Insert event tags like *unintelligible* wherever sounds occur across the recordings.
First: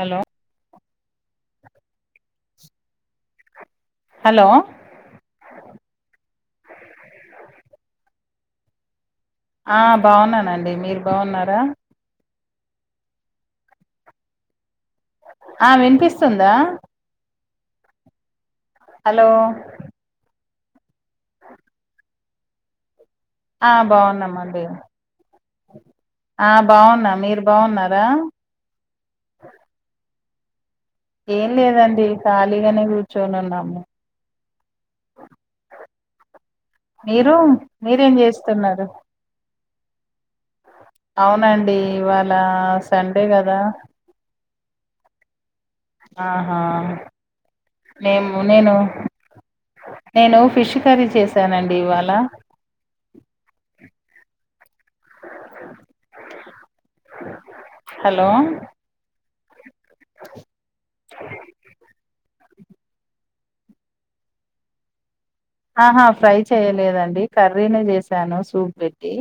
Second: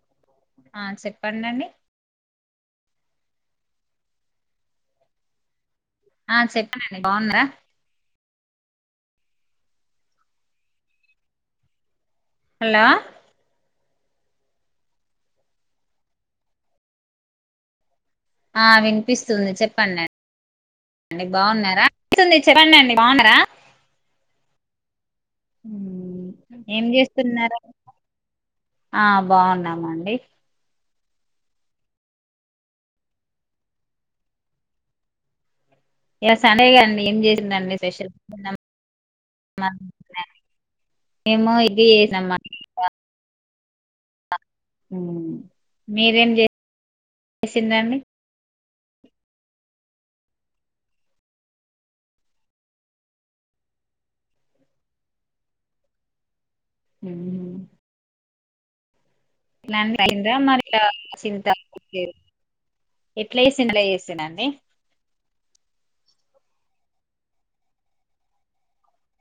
Hello ఆ చెప్పండండి hello ఆ చెప్పనండి బావున్నార ఆ బావున్నానండి మీరు బావున్నారా హలో ఆ వినిపిస్తుందా ఆ హలో వినిపిస్తుంది చెప్పండి అండి బాగున్నారా చెప్పండి బాగున్నారా ఆ బావున్నామండి మ్మ్. ఆ ఏం బావున్నా మీరు చేస్తున్నారు బావున్నారా ఆ బావున్నామండి ఏం లేదండి ఖాళీగానే కూర్చొని ఉన్నాము ఈయల సండే కదండి ఏం మీరు చేసిందండి స్పెషల్ మీరేం చేస్తున్నారు *unintelligible* మేము అవునండి ఇది ఇవాళ చేసినామండి సండే గదా ఊ ఆహా చేసిండ్రండి నేము నేను నేను ఫిష్ కర్రీ చేశానండి ఇవాళ ఊహు హలో *unintelligible* ఎట్ల *unintelligible* అండి ఆహా ఫ్రై చేయలేదండి కర్రీనే చేసాను సూప్ పెట్టి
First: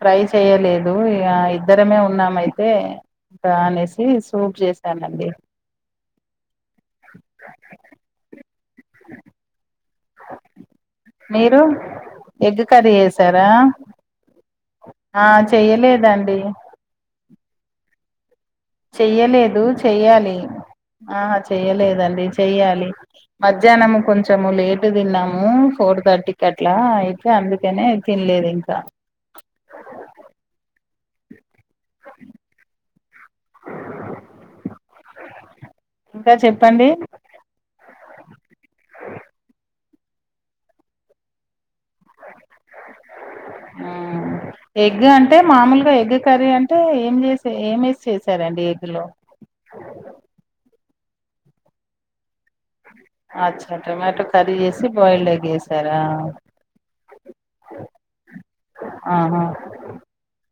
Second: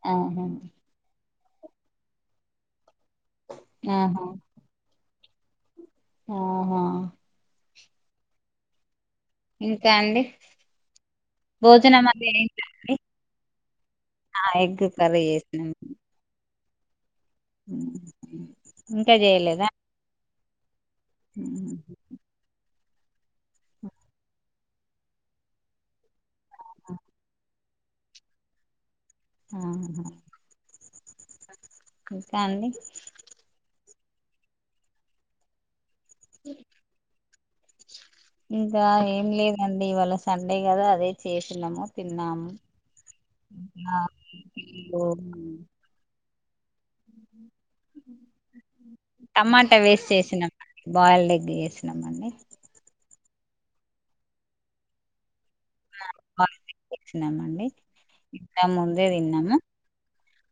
ఫ్రై ఆహా చేయలేదు ఇగ ఇద్దరమే ఉన్నామయితే ఇక అనేసి ఆహా సూప్ చేసి స్తా నండి ఆహా ఇంకా అండి మీరు భోజనం అది ఎగ్ కర్రీ ఏంటండి చేసారా ఆ ఎగ్ కర్రీ ఆ చేసిన్నాను చెయ్యలేదండి చెయ్యలేదు చెయ్యాలి ఆ చెయ్యలేదండి చెయ్యాలి మధ్యాహ్నము కొంచము లేట్ టు తిన్నాము ఫోర్ థర్టీకి అట్లా అయితే అందుకనే తినలేదు ఇంకా అహ ఇంకా అండి ఇంకా చెప్పండి ఇంకా ఏం లేదండి ఇవాళ సండే కదా అదే చేసినము తిన్నాము అ నాది ఎగ్ అంటే మామూలుగా ఎగ్ కర్రీ అంటే ఏం చేసి ఏమేసి చేసారండి ఎగ్ లో టమాటా వేస్ చేసినాం బాయిల్డ్ ఎగ్ చేసినామండి అచ్చా టమాటో కర్రీ చేసి బయిల్డ్ ఎగ్ చేసారా వచ్చినామండి ఇంకా ముందే ఆహా తిన్నాము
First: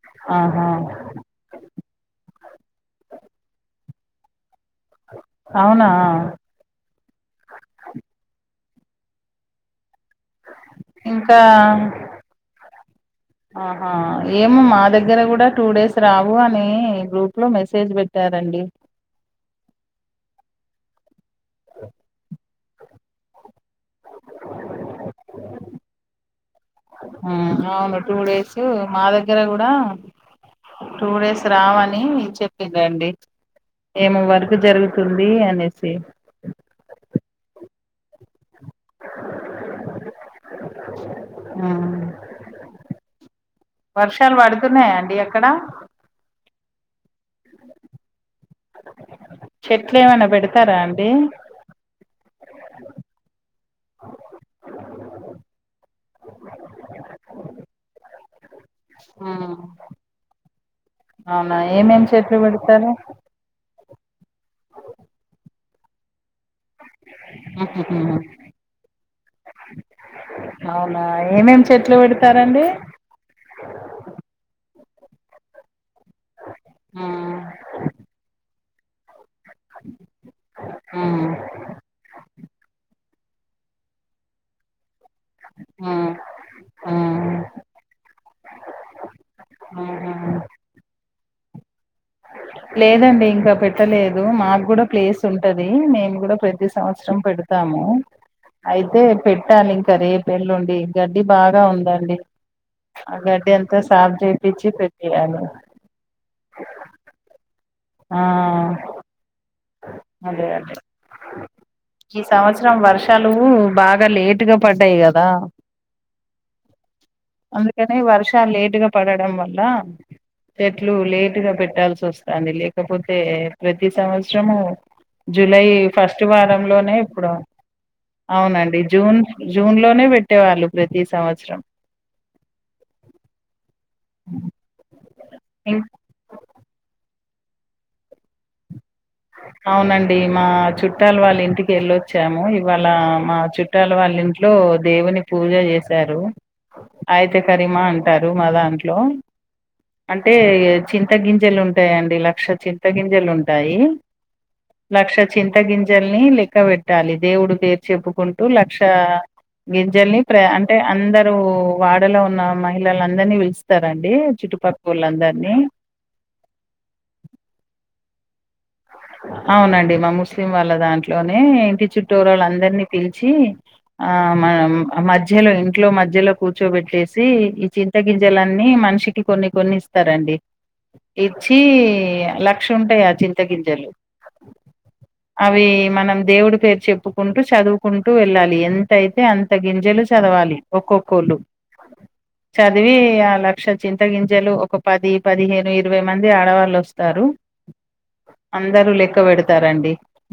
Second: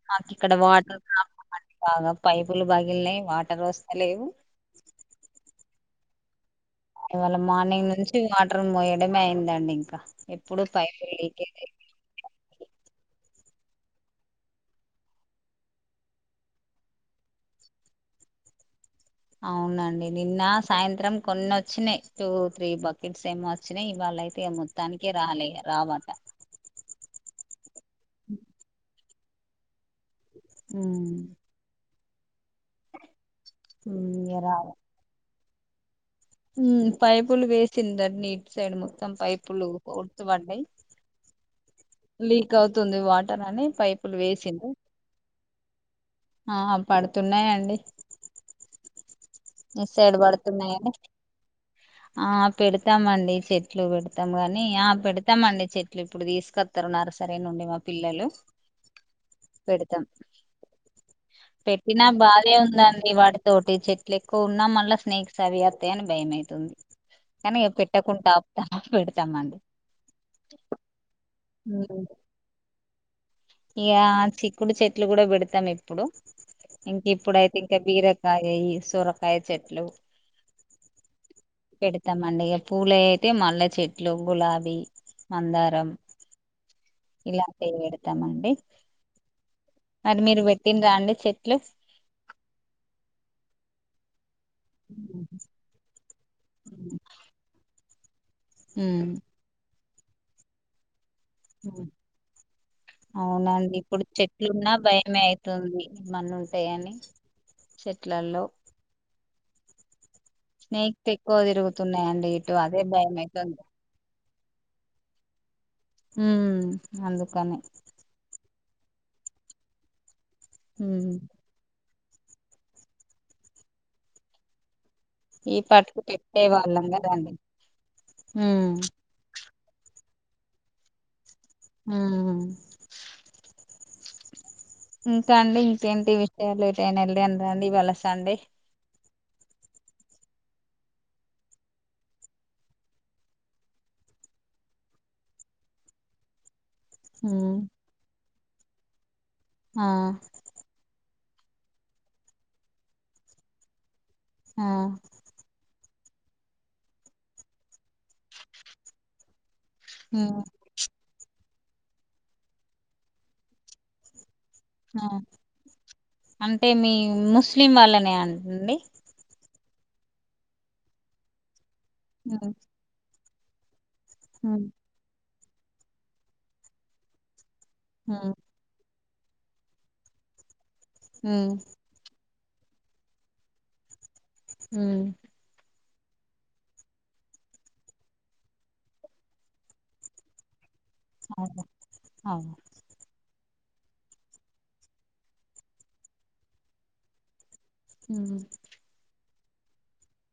మాకు ఇక్కడ ఆహా వాటర్ ప్రాబ్లమ్ అండి బాగా పైపులు పగిల్నాయి వాటర్ వస్తలేవు అవునా ఇవాళ మార్నింగ్ నుంచి వాటర్ మోయడమే అయిందండి ఇంకా ఎప్పుడు పైపులు ఇంకా లీకేజ్ ఆహా ఏమో మా దగ్గర కూడా టూ డేస్ రావు అని గ్రూప్ లో మెసేజ్ పెట్ పెట్టారండి అవునండి నిన్న సాయంత్రం కొన్ని వచ్చినాయి టు త్రీ బకెట్స్ ఏమో వచ్చినా ఇవాళ్ళయితే మొత్తానికే రాలే రావట హ్మ్ అవును టూ డేస్ మా దగ్గర కూడా టూ ఉమ్, డేస్ రావని చెప్పిందండి ఉమ్, ఏమో ఇగ వర్కు జరుగుతుంది అనేసి హ్మ్ పైపులు వేసింది అన్ని ఇట్ సైడ్ మొత్తం పైపులు ఉడతాబడ్డాయి మ్మ్ అవుతుంది వాటర్ అని పైపులు వర్షాలు వేసింది పడుతున్నాయాండి అక్కడ ఆ పడుతున్నాయండి ఇటు చెట్లు సైడ్ ఏమైనా పెడతారా పడుతున్నాయని అండి ఆ పెడతామండి చెట్లు పెడతాం గాని ఆ పెడతామండి చెట్లు ఇప్పుడు తీసుకొ తరున్నారు సరే నుండి మా పిల్లలు హ్మ్ పెడతాం పెట్టినా చెట్లు బాధే పెడతారు ఉందండి వాడి తోటి చెట్లు ఎక్కువ ఉన్నాం మళ్ల స్నేక్స్ అవి వస్తాయి అని భయమైతుంది కాని పెట్టకుండా ఆపుతామా పెడతామ అండి అవునా ఏమేమి చెట్లు ఉమ్. పెడతారండి ఇక చిక్కుడు చెట్లు కూడా పెడతాం ఇప్పు ఇప్పుడు ఇంక ఉమ్ ఇప్పుడైతే ఇంకా బీరకాయ సొర కై చెట్లు ఉమ్ పెడతామండి ఇక పూల అయితే మల్లె చెట్లు గులాబీ మందారం ఆ ఆ ఇలాంటివి పెడతామండి ఆహా మరి మీరు పెట్టిన రా అండి చెట్లు లేదండి ఇంకా పెట్టలేదు మాకు కూడా ప్లేస్ ఉంటది నేను కూడా ప్రతి సంవత్సరం పెడతాము అయితే ఉమ్ పెట్టాలి ఇంకా రేప్ఎల్లుండి గడ్డి బాగా ఉందండి ఆ గడ్డి అవునండి అంతా ఇప్పుడు సాఫ్ చేపిచ్చి చెట్లున్నా భయమే పెట్టేయాలి అవుతుంది మనం ఉంటయని ఆ చెట్లల్లో అదే అదే నెక్స్ట్ ఎక్కువ ఈ తిరుగుతున్నాయండి ఇటు సంవత్సరం అదే వర్షాలు భయమైతుంది బాగా లే ట్టుక పడ్డాయి కదా హ్మ్ అందుకని అని వర్ష లేటుగా పడడం వల్ల చెట్లు ఉమ్ లేటుగా పెట్టాల్సి వస్త ది లేకపోతే ప్రతి సంవత్సరము ఈ జులై పట్టుకు ఫస్ట్ పెట్టే వాళ్ళం వారంలోనే ఇప్పుడు కదండి ఉమ్ అవునండి జూన్ జూన్ లోనే పెట్టేవాళ్ళు ప్రతి సంవత్సరం హ్మ్ అ ఇంకా అండి ఇంకేంటి విషయాలు ఎటైనా వెళ్లిండ్రా ఇవాళ సండే అవునండి మా చుట్టాలు వాళ్ళ ఇంటికి వెళ్ళొచ్చాము ఇవాళ మా చు ట్టాల వాళ్ళ ఇంట్లో దేవుని పూజ చేశారు అయితే ఉమ్ కరీమా అంటారు మా దాంట్లో ఆ అంటే చింత గింజలు ఉంటాయంండి లక్ష చింత గింజలు ఉంటాయి ఆ లక్ష చింత గింజల్ని లెక్క పెట్టాలి దేవుడు పేరు చెప్పుకుంటూ లక్ష ఆ గింజల్ని ఉమ్ ప్రయ అంటే అందరు వాడలో ఉన్న మహిళలు అందరినీ పిలుస్తారండి చుట్టుపక్క అంటే మీ ముస్లిం వాళ్ళనే అండి అవునండి మా ముస్లిం వాళ్ళ దాంట్లోనే ఇంటి చుట్టూరా వొళ్ళ ఉమ్ అందరినీ పిలిచి ఆ ఉమ్ మధ్యలో ఇంట్లో మధ్యలో కూర్చోబెట్టేసి ఈ చింత ఉమ్ గింజల న్నీ మనిషికి కొన్ని కొన్ని ఇస్తారండి ఉమ్ ఇచ్చి లక్ష ఉంటాయా చిం త గింజలు హ్మ్ అవి మనం దేవుడి పేరు చెప్పుకుంటూ చదువుకుంటూ వెళ్ళాలి ఎంతయితే అంత గింజలు చదవాలి ఒక్కొక్కళ్ళు అవును అవును చ దివి ఆ లక్ష చింత గింజలు ఒక పది పదిహేను ఇరవై మంది ఆడవాళ్ళు వస్తారు ఉ అందరు లెక్క పెడతారంండి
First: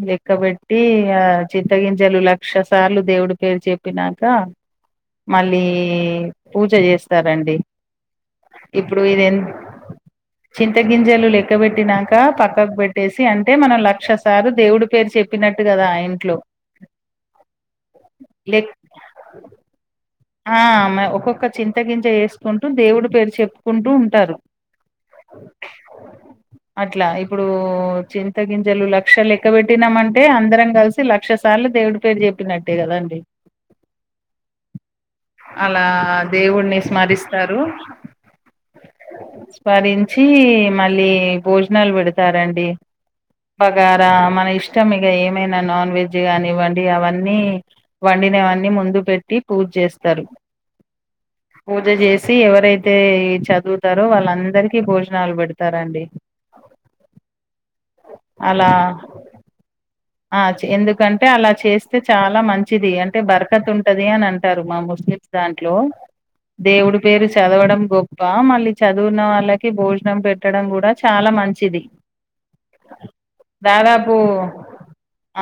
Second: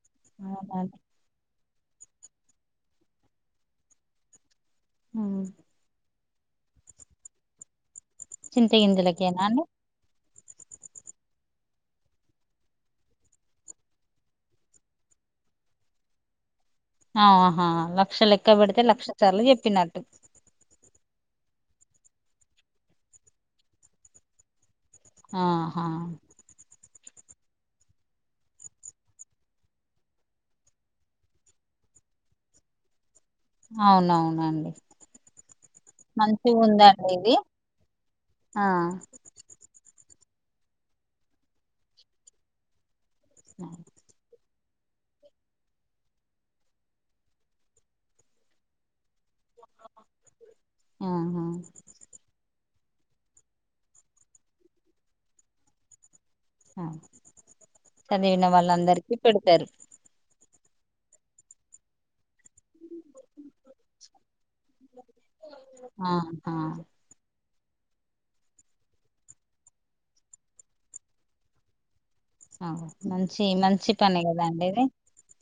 లెక్క పెట్టి అవునండి ఆ చింతగింజలు లక్ష సార్లు దేవుడి పేరు చెప్పినాక ఉమ్ మళ్ళీ పూజ చేస్తారండి చింత ఇప్పుడు ఇది ఎన్ గింజలకేనా అండి చింత గింజలు లెక్కబెట్టినాక పక్కకు పెట్టేసి అంటే మనం లక్ష సారు దేవుడి పేరు చెప్పినట్టు కదా ఆ ఇంట్లో ఆహా లక్ష లెక్క లెక్ పెడితే లక్ష సార్లు చెప్పినట్టు ఆ ఒక్కొక్క చింత గింజ వేసుకుంటూ దేవుడి పేరు చెప్పుకుంటూ ఉంటారు ఆహా అట్లా ఇప్పుడు చింత గింజలు లక్షలు లెక్క పెట్టినామంటే అందరం కలిసి లక్ష సార్లు దేవుడి పేరు చెప్పినట్టే కదాండి అవునవునండి అలా దేవుడిని మంచిగుందండి ఇది స్మరిస్తారు ఆ స్మరించి మళ్ళీ భోజనాలు పెడతారండి బగార్ ఇ మన ఇష్టం ఇక ఏమైనా నాన్ వెజ్ కానివ్వండి అవన్నీ వండినవన్నీ ముందు పెట్టి పూజ చేస్తారు ఆహా పూజ చేసి ఎవరైతే చదువుతారో వాళ్ళందరికి భోజనాలు పెడతారండి ఆ చదివిన అలా వాళ్ళందరికి పెడతారు ఆ చే ఎందుకంటే అలా చేస్తే చాలా మంచి చిది అంటే బర్కత్ ఉంటది అని అంటారు మా ముస్లిమ్స్ దాంట్లో ఆహా దేవుడు పేరు చదవడం గొప్ప మళ్ళీ చదువున్న వాళ్ళకి భోజనం పెట్టడం కూడా చాలా మంచిది అగొ మంచి మంచి పని దాదాపు కదాండి ఇది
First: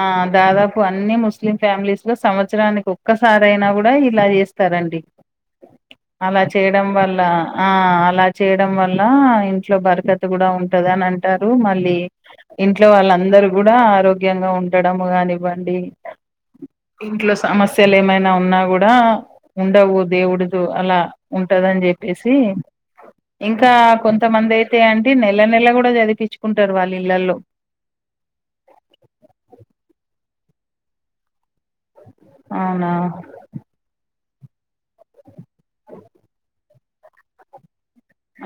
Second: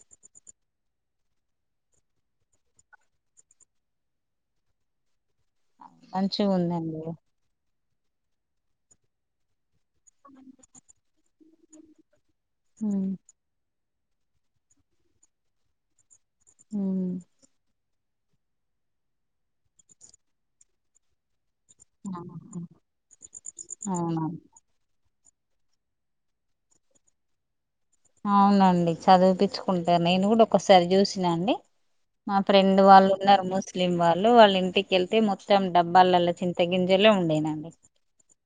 ఆ దాదాపు అన్ని ముస్లిం ఫ్యామిలీస్ లో సంవత్సరానికి ఒక్కసారి అయినా కూడా ఇలా చేస్తారండి అలా చేయడం మంచిగుందండి ఇది వల్ల ఆ అలా చేయడం వల్ల ఇంట్లో బరకత్ కూడా ఉంటది అని అంటారు మళ్ళీ ఇంట్లో వాళ్ళందరు కూడా ఆరోగ్యంగా ఉండడము కానివ్వండి ఇంట్లో స్ సమస్యలు ఏమైనా ఉన్నా కూడా ఉండవు దేవుడి అలా ఉంటదని చెప్పి చెప్పేసి ఇంకా అవునా కొంతమంది అయితే అండి నెల నెల కూడా చదిపించుకుంటారు వాళ్ళు ఇళ్లలో అవునండి చదివిపించుకుంట నేను కూడా ఒకసారి చూసినా అండి మా ఫ్రెండ్ అవునా వాళ్ళు ఉన్నారు మోస్ లిం వాళు వాళ్ళ ఇంటికిళ్తే మొత్తం డబ్బాలల చింత గింజలే ఉండేనండి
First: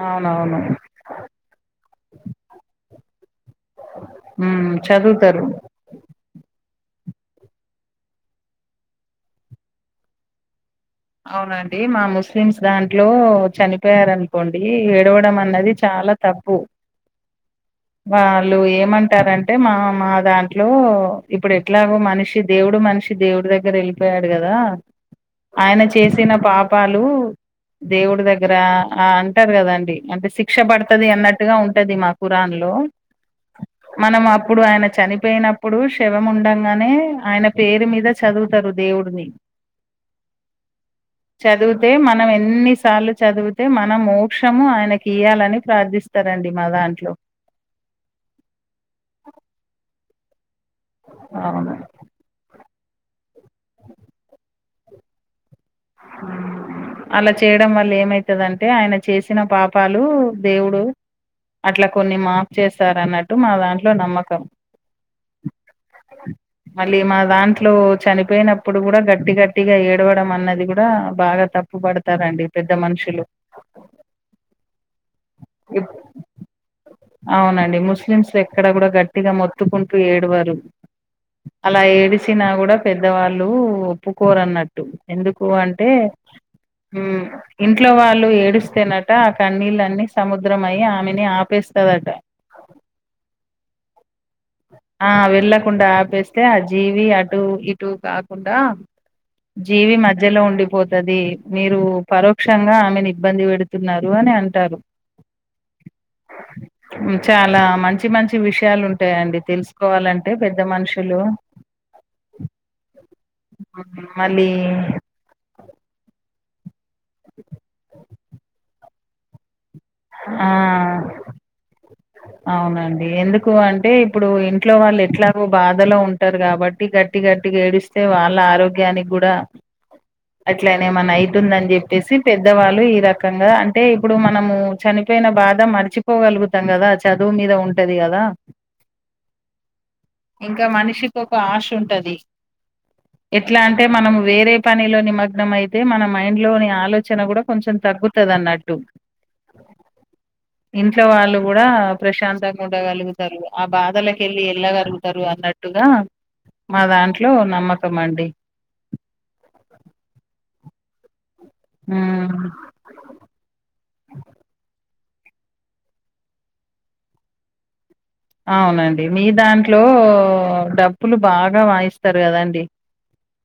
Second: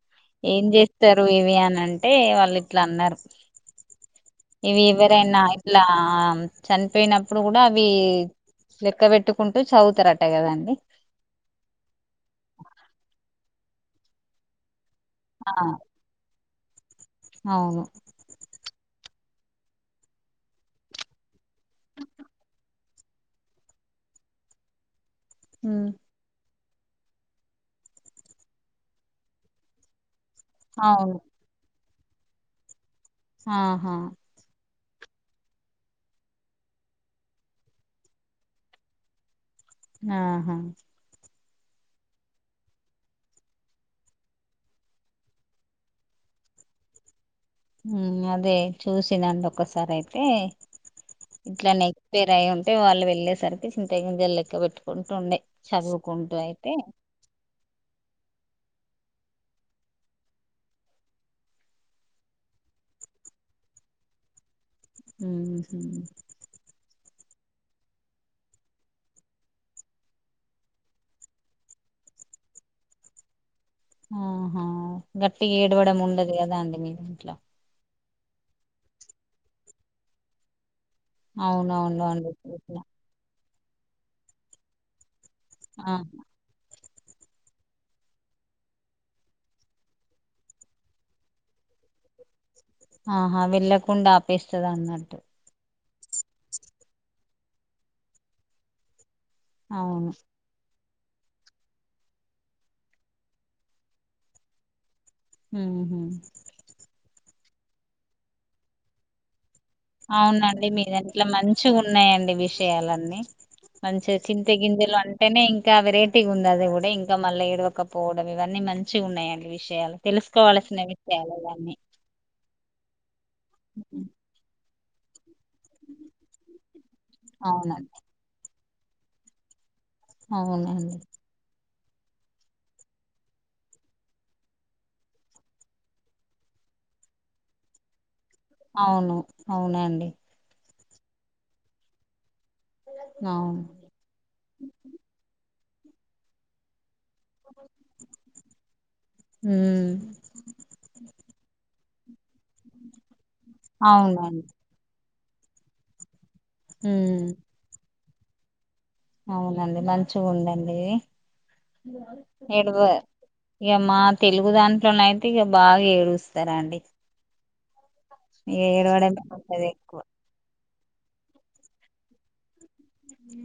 అవునవును ఏం చేస్తారు ఇవి అనంటే వాళ్ళు ఇట్లా అన్నారు హ్మ్ ఇవి ఎవరైనా చదువుతారు ఇట్లా చనిపోయినప్పుడు కూడా అవి లెక్క పెట్టుకుంటూ చదువుతారట కదండి అవునండి మా ముస్లిమ్స్ దాంట్లో చనిపోయారన్ కోండి ఏడవడం ఆ అన్నది చాలా తప్పు అవును వాళ్ళు ఏమంటారంటే మా మా దాంట్లో ఇప్పుడు ఎట్లాగో మనిషి దేవుడు మనిషి దేవుడి దగ్గర వెళ్ళిపోయాడు కదా ఆయన ఉమ్, చేసిన పాపాలు దేవుడి దగ్గర ఆ అంటారు కదండి అంటే సిక్ క్ష పడుతుంది అవును అన్నట్టుగా ఉంటది మా కురాన్ లో ఆహా మనం అప్పుడు ఆయన చని పోయినప్పుడు శవం ఉండగానే ఆయన పేరు మీద చదువుతారు దేవుడిని ఆహా చదివితే మనం ఎన్నిసార్లు చదివితే మనం మోక్షము ఆయనకి ఇయాలని ప్రార్థిస్త ఇస్తారండి మా దాంట్లో ఊ అదే చూసినండి ఒకసారి అయితే అవును ఇట్లానే పేరు అయి ఉంటే వాళ్ళు వెళ్ళేసరికి చింత గింజల్ లెక్క పెట్టుకుంటూ ఉండే చదువుక్ అలా చేయడం వల్ల ఏమైతదంటే ఆయన చేసిన పాపాలు దేవుడు అట్లా కొన్ని మాఫ్ చేస్తారు అన్నట్టు మా దాంట్లో నమ్మకం ఊహు మళ్ళీ మా దాంట్లో చనిపోయినప్పుడు కూడా గట్టి గట్టిగా ఏడవడం అన్నది కూడా ఆ బాగా తప్పు పడతారండి పెద్ద మనుషులు ఆహా గట్టిగా ఏడవడం ఉండదు కదా అండి మీ దంట్ల అవునండి ముస్లిమ్స్ ఎక్కడ కూడా గట్టిగా మొత్తుకుంటూ ఏడవారు అలా అవునవును అండి ఏడిసిన కూడా చూసిన పెద్ద ద్దవాళ్ళు ఒప్పుకోరన్నట్టు ఎందుకు అంటే ఆ, ఊ ఇంట్లో వాళ్ళు ఏడుస్తేనట ఆ కన్నీళ్లన్నీ సముద్రం అయి ఆమెని ఆపేస్తదట ఆహా వెళ్లకుండా ఆప్ ఆ వెళ్ళకుండా ఆపేస్తే ఆ జీవి అటు ఇటు కాకుండా జీవి అవును మధ్యలో ఉండిపోత్ అది మీరు పరోక్షంగా ఆమెను ఇబ్బంది పెడుతున్నారు అని అంటారు ఉంహుం చాలా మంచి మంచి విషయాలు ఉంటాయండి తెలుస్ అవునండి మీది ఇంట్ల మంచి ఉన్నయండి విషయాలన్నీ మంచిగ చింత మళ్ళీ గిందిలో అంటేనే ఇంకా వెరైటీగా ఉందది కూడా ఇంకా మళ్ళీ ఏడవకపోవడం ఇవన్నీ మంచిగ ఉన్నాయండి విష్ యాలు ఆ తెలుసుకోవాల్సిన విషయాలే అన్ని అవునండి ఎందుకు అంటే ఇప్పుడు ఇంట్లో వాళ్ళు ఎట్లా బాధలో ఉంటారు కాబట్టి గట్టి గట్టిగా అవునండి ఏడిస్తే వాళ్ళ ఆరోగ్యానికి కూడా అట్లనే అవునండి ఏమన్న అయితుందని చెప్పేసి పెద్దవాళ్ళు ఈ రకంగా అంటే ఇప్పుడు మనము చనిపోయిన బాధ మర్చిపోగలుగుతాం కదా చదువు మీద ఉంటది కదా అవును అవునండి ఇంకా మనిషికి ఒక ఆశ ఉంటది ఎట్లా అవును అంటే మనం వేరే పనిలో నిమగ్నం అయితే మన మైండ్లోని ఆలోచన కూడ కొంచెం తగ్గుతది అన్నట్టు ఉమ్ ఇంట్లో వాళ్ళు కూడా ప్రశాంతంగ ఉండగలుగుతరు ఆ బాధలకెళ్ళి అవునండి ఎళ్ళగలుగు తరు అన్నట్టుగా మా ఉమ్ దాంట్లో నమ్మకం అండి అవునండి మంచిగ ఉందండి ఉమ్ ఇది ఏడువ ఇగ మా తెలుగు దాంట్లోనయితే ఇగ బాగ ఏడుస్తరండి అవునండి ఏడవడమే మీ ఉంటది దాంట్లో ఎక్కువ డబ్బులు బాగా వాయిస్తరు కదండి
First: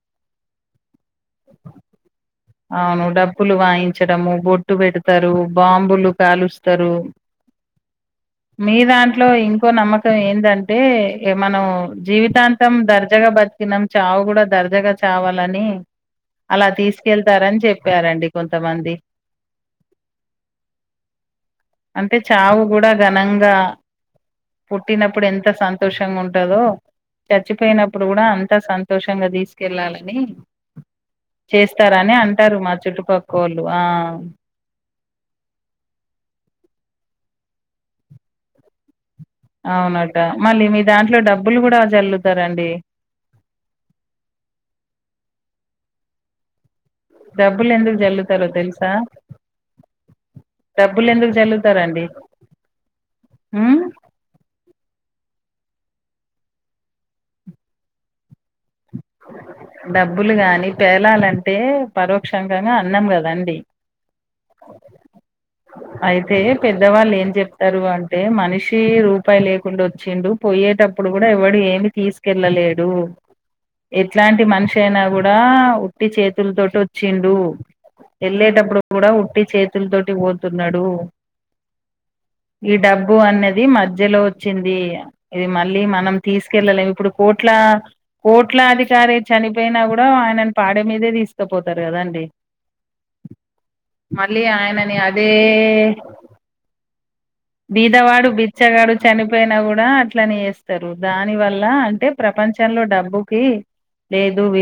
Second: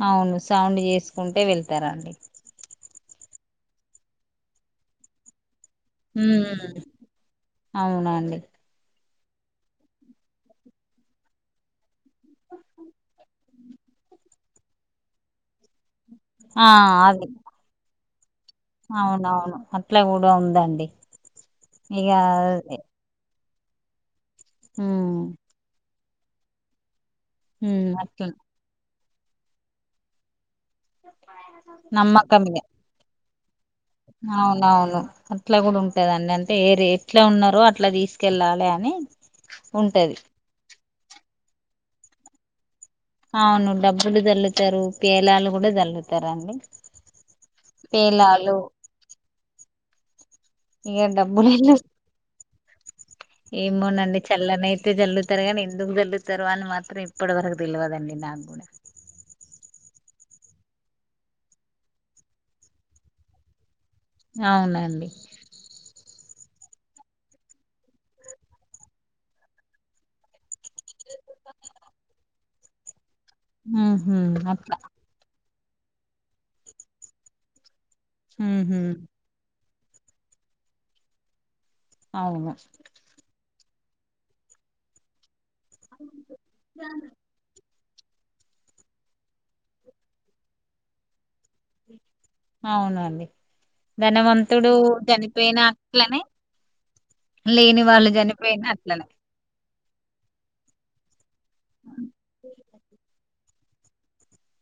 అవును సౌండ్ చేస్కుంటే వెళ్తరండి అవును డబ్బులు వాయించడము బొట్టు పెడుతరు బాం బులు హ్మ్ కాలుస్తరు అవునండి మీ దాంట్లో ఇంకో నమ్మకం ఏందంటే మనం జీవితాంతం దర్జగా బ తికినం చావు కూడ దర్జగా చావాలని ఆ అలా అది తీస్కెళ్తారని చెప్పారండి కొంతమంది అవునవును అట్ల కూడా ఉందండి అంటే ఇగా చావు కూడా ఘనంగా హ్మ్ పుట్టినప్పుడు ఎంత సంతోషంగ ఉంటదో హ్మ్ చచ్చిపోయినప్పుడు కూడా అట్లా అంతా సంతోషంగా తీసుకెళ్ళాలని చేస్ తరని నమ్మకం అంటరు ఇగ మా చుట్టుపక్కొల్లు ఆ అవునవును అట్ల కూడ ఉంటదండి అంటే ఏ ర ఎట్ల ఉన్నరో అట్ల తీస్కెళ్ళాలే అని ఉంటది అవునట మళ్ళీ మీ దాంట్లో డబ్బులు కూడా చల్లుతారండి అవును డబ్బులు చల్లుతారు పేలాలు కూడ చల్లుతరు అండి డబ్బులు ఎందుకు జల్లుతరో తెలుసా ఇగ డబ్బులు ఎందుకు డబ్బులు చల్లుతారండి ఏమోనండి చల్లనైతే చల్లు తరు గాని ఎందుకు చల్లుతరో అని మాత్రం ఇప్పటి వరకు తెలువదండి నాకు కూడా డబ్బులు గాని పేలాలంటే పరోక్షంగా అన్నం కదండి అవునండి అయితే పెద్దవాళ్ళు ఏం చెప్తారు అంటే మనిషి రూపాయి లేకుండా ఒచ్చిండు పోయేటప్పుడు కూడ ఎవ్వడు ఏమి తీసుకెళ్ళలేడు ఊహూ ఎట్లాంటి మనిషి అట్లా అయినా కూడా ఉట్టి చేతుల్తోటి ఒచ్చిండు ఎళ్ళేటప్పుడు ఊహూ కూడా ఉట్టి చేతుల్తోటి పోతున్నడు అవును ఈ డబ్బు అన్నది మధ్యలో ఒచ్చింది ఇది మళ్ళీ మనం తీసుకెళ్ళలేము ఇప్పుడు కోట్ల కోట్ల అధికారి చనిపోయినా కూడా ఆయనను పాడే మీదే తీసుకపోతారు కదాండి అవునండి ధనవంతుడు ఆయనని అదే చనిపోయిన అట్లనే లేని వాళ్ళు చనిపోయిన అట్లనే పోయినా కూడా అట్లనే చేస్తారు దాని వల్ల అంటే ప్రపంచంలో డబ్బు కి లేదు విలు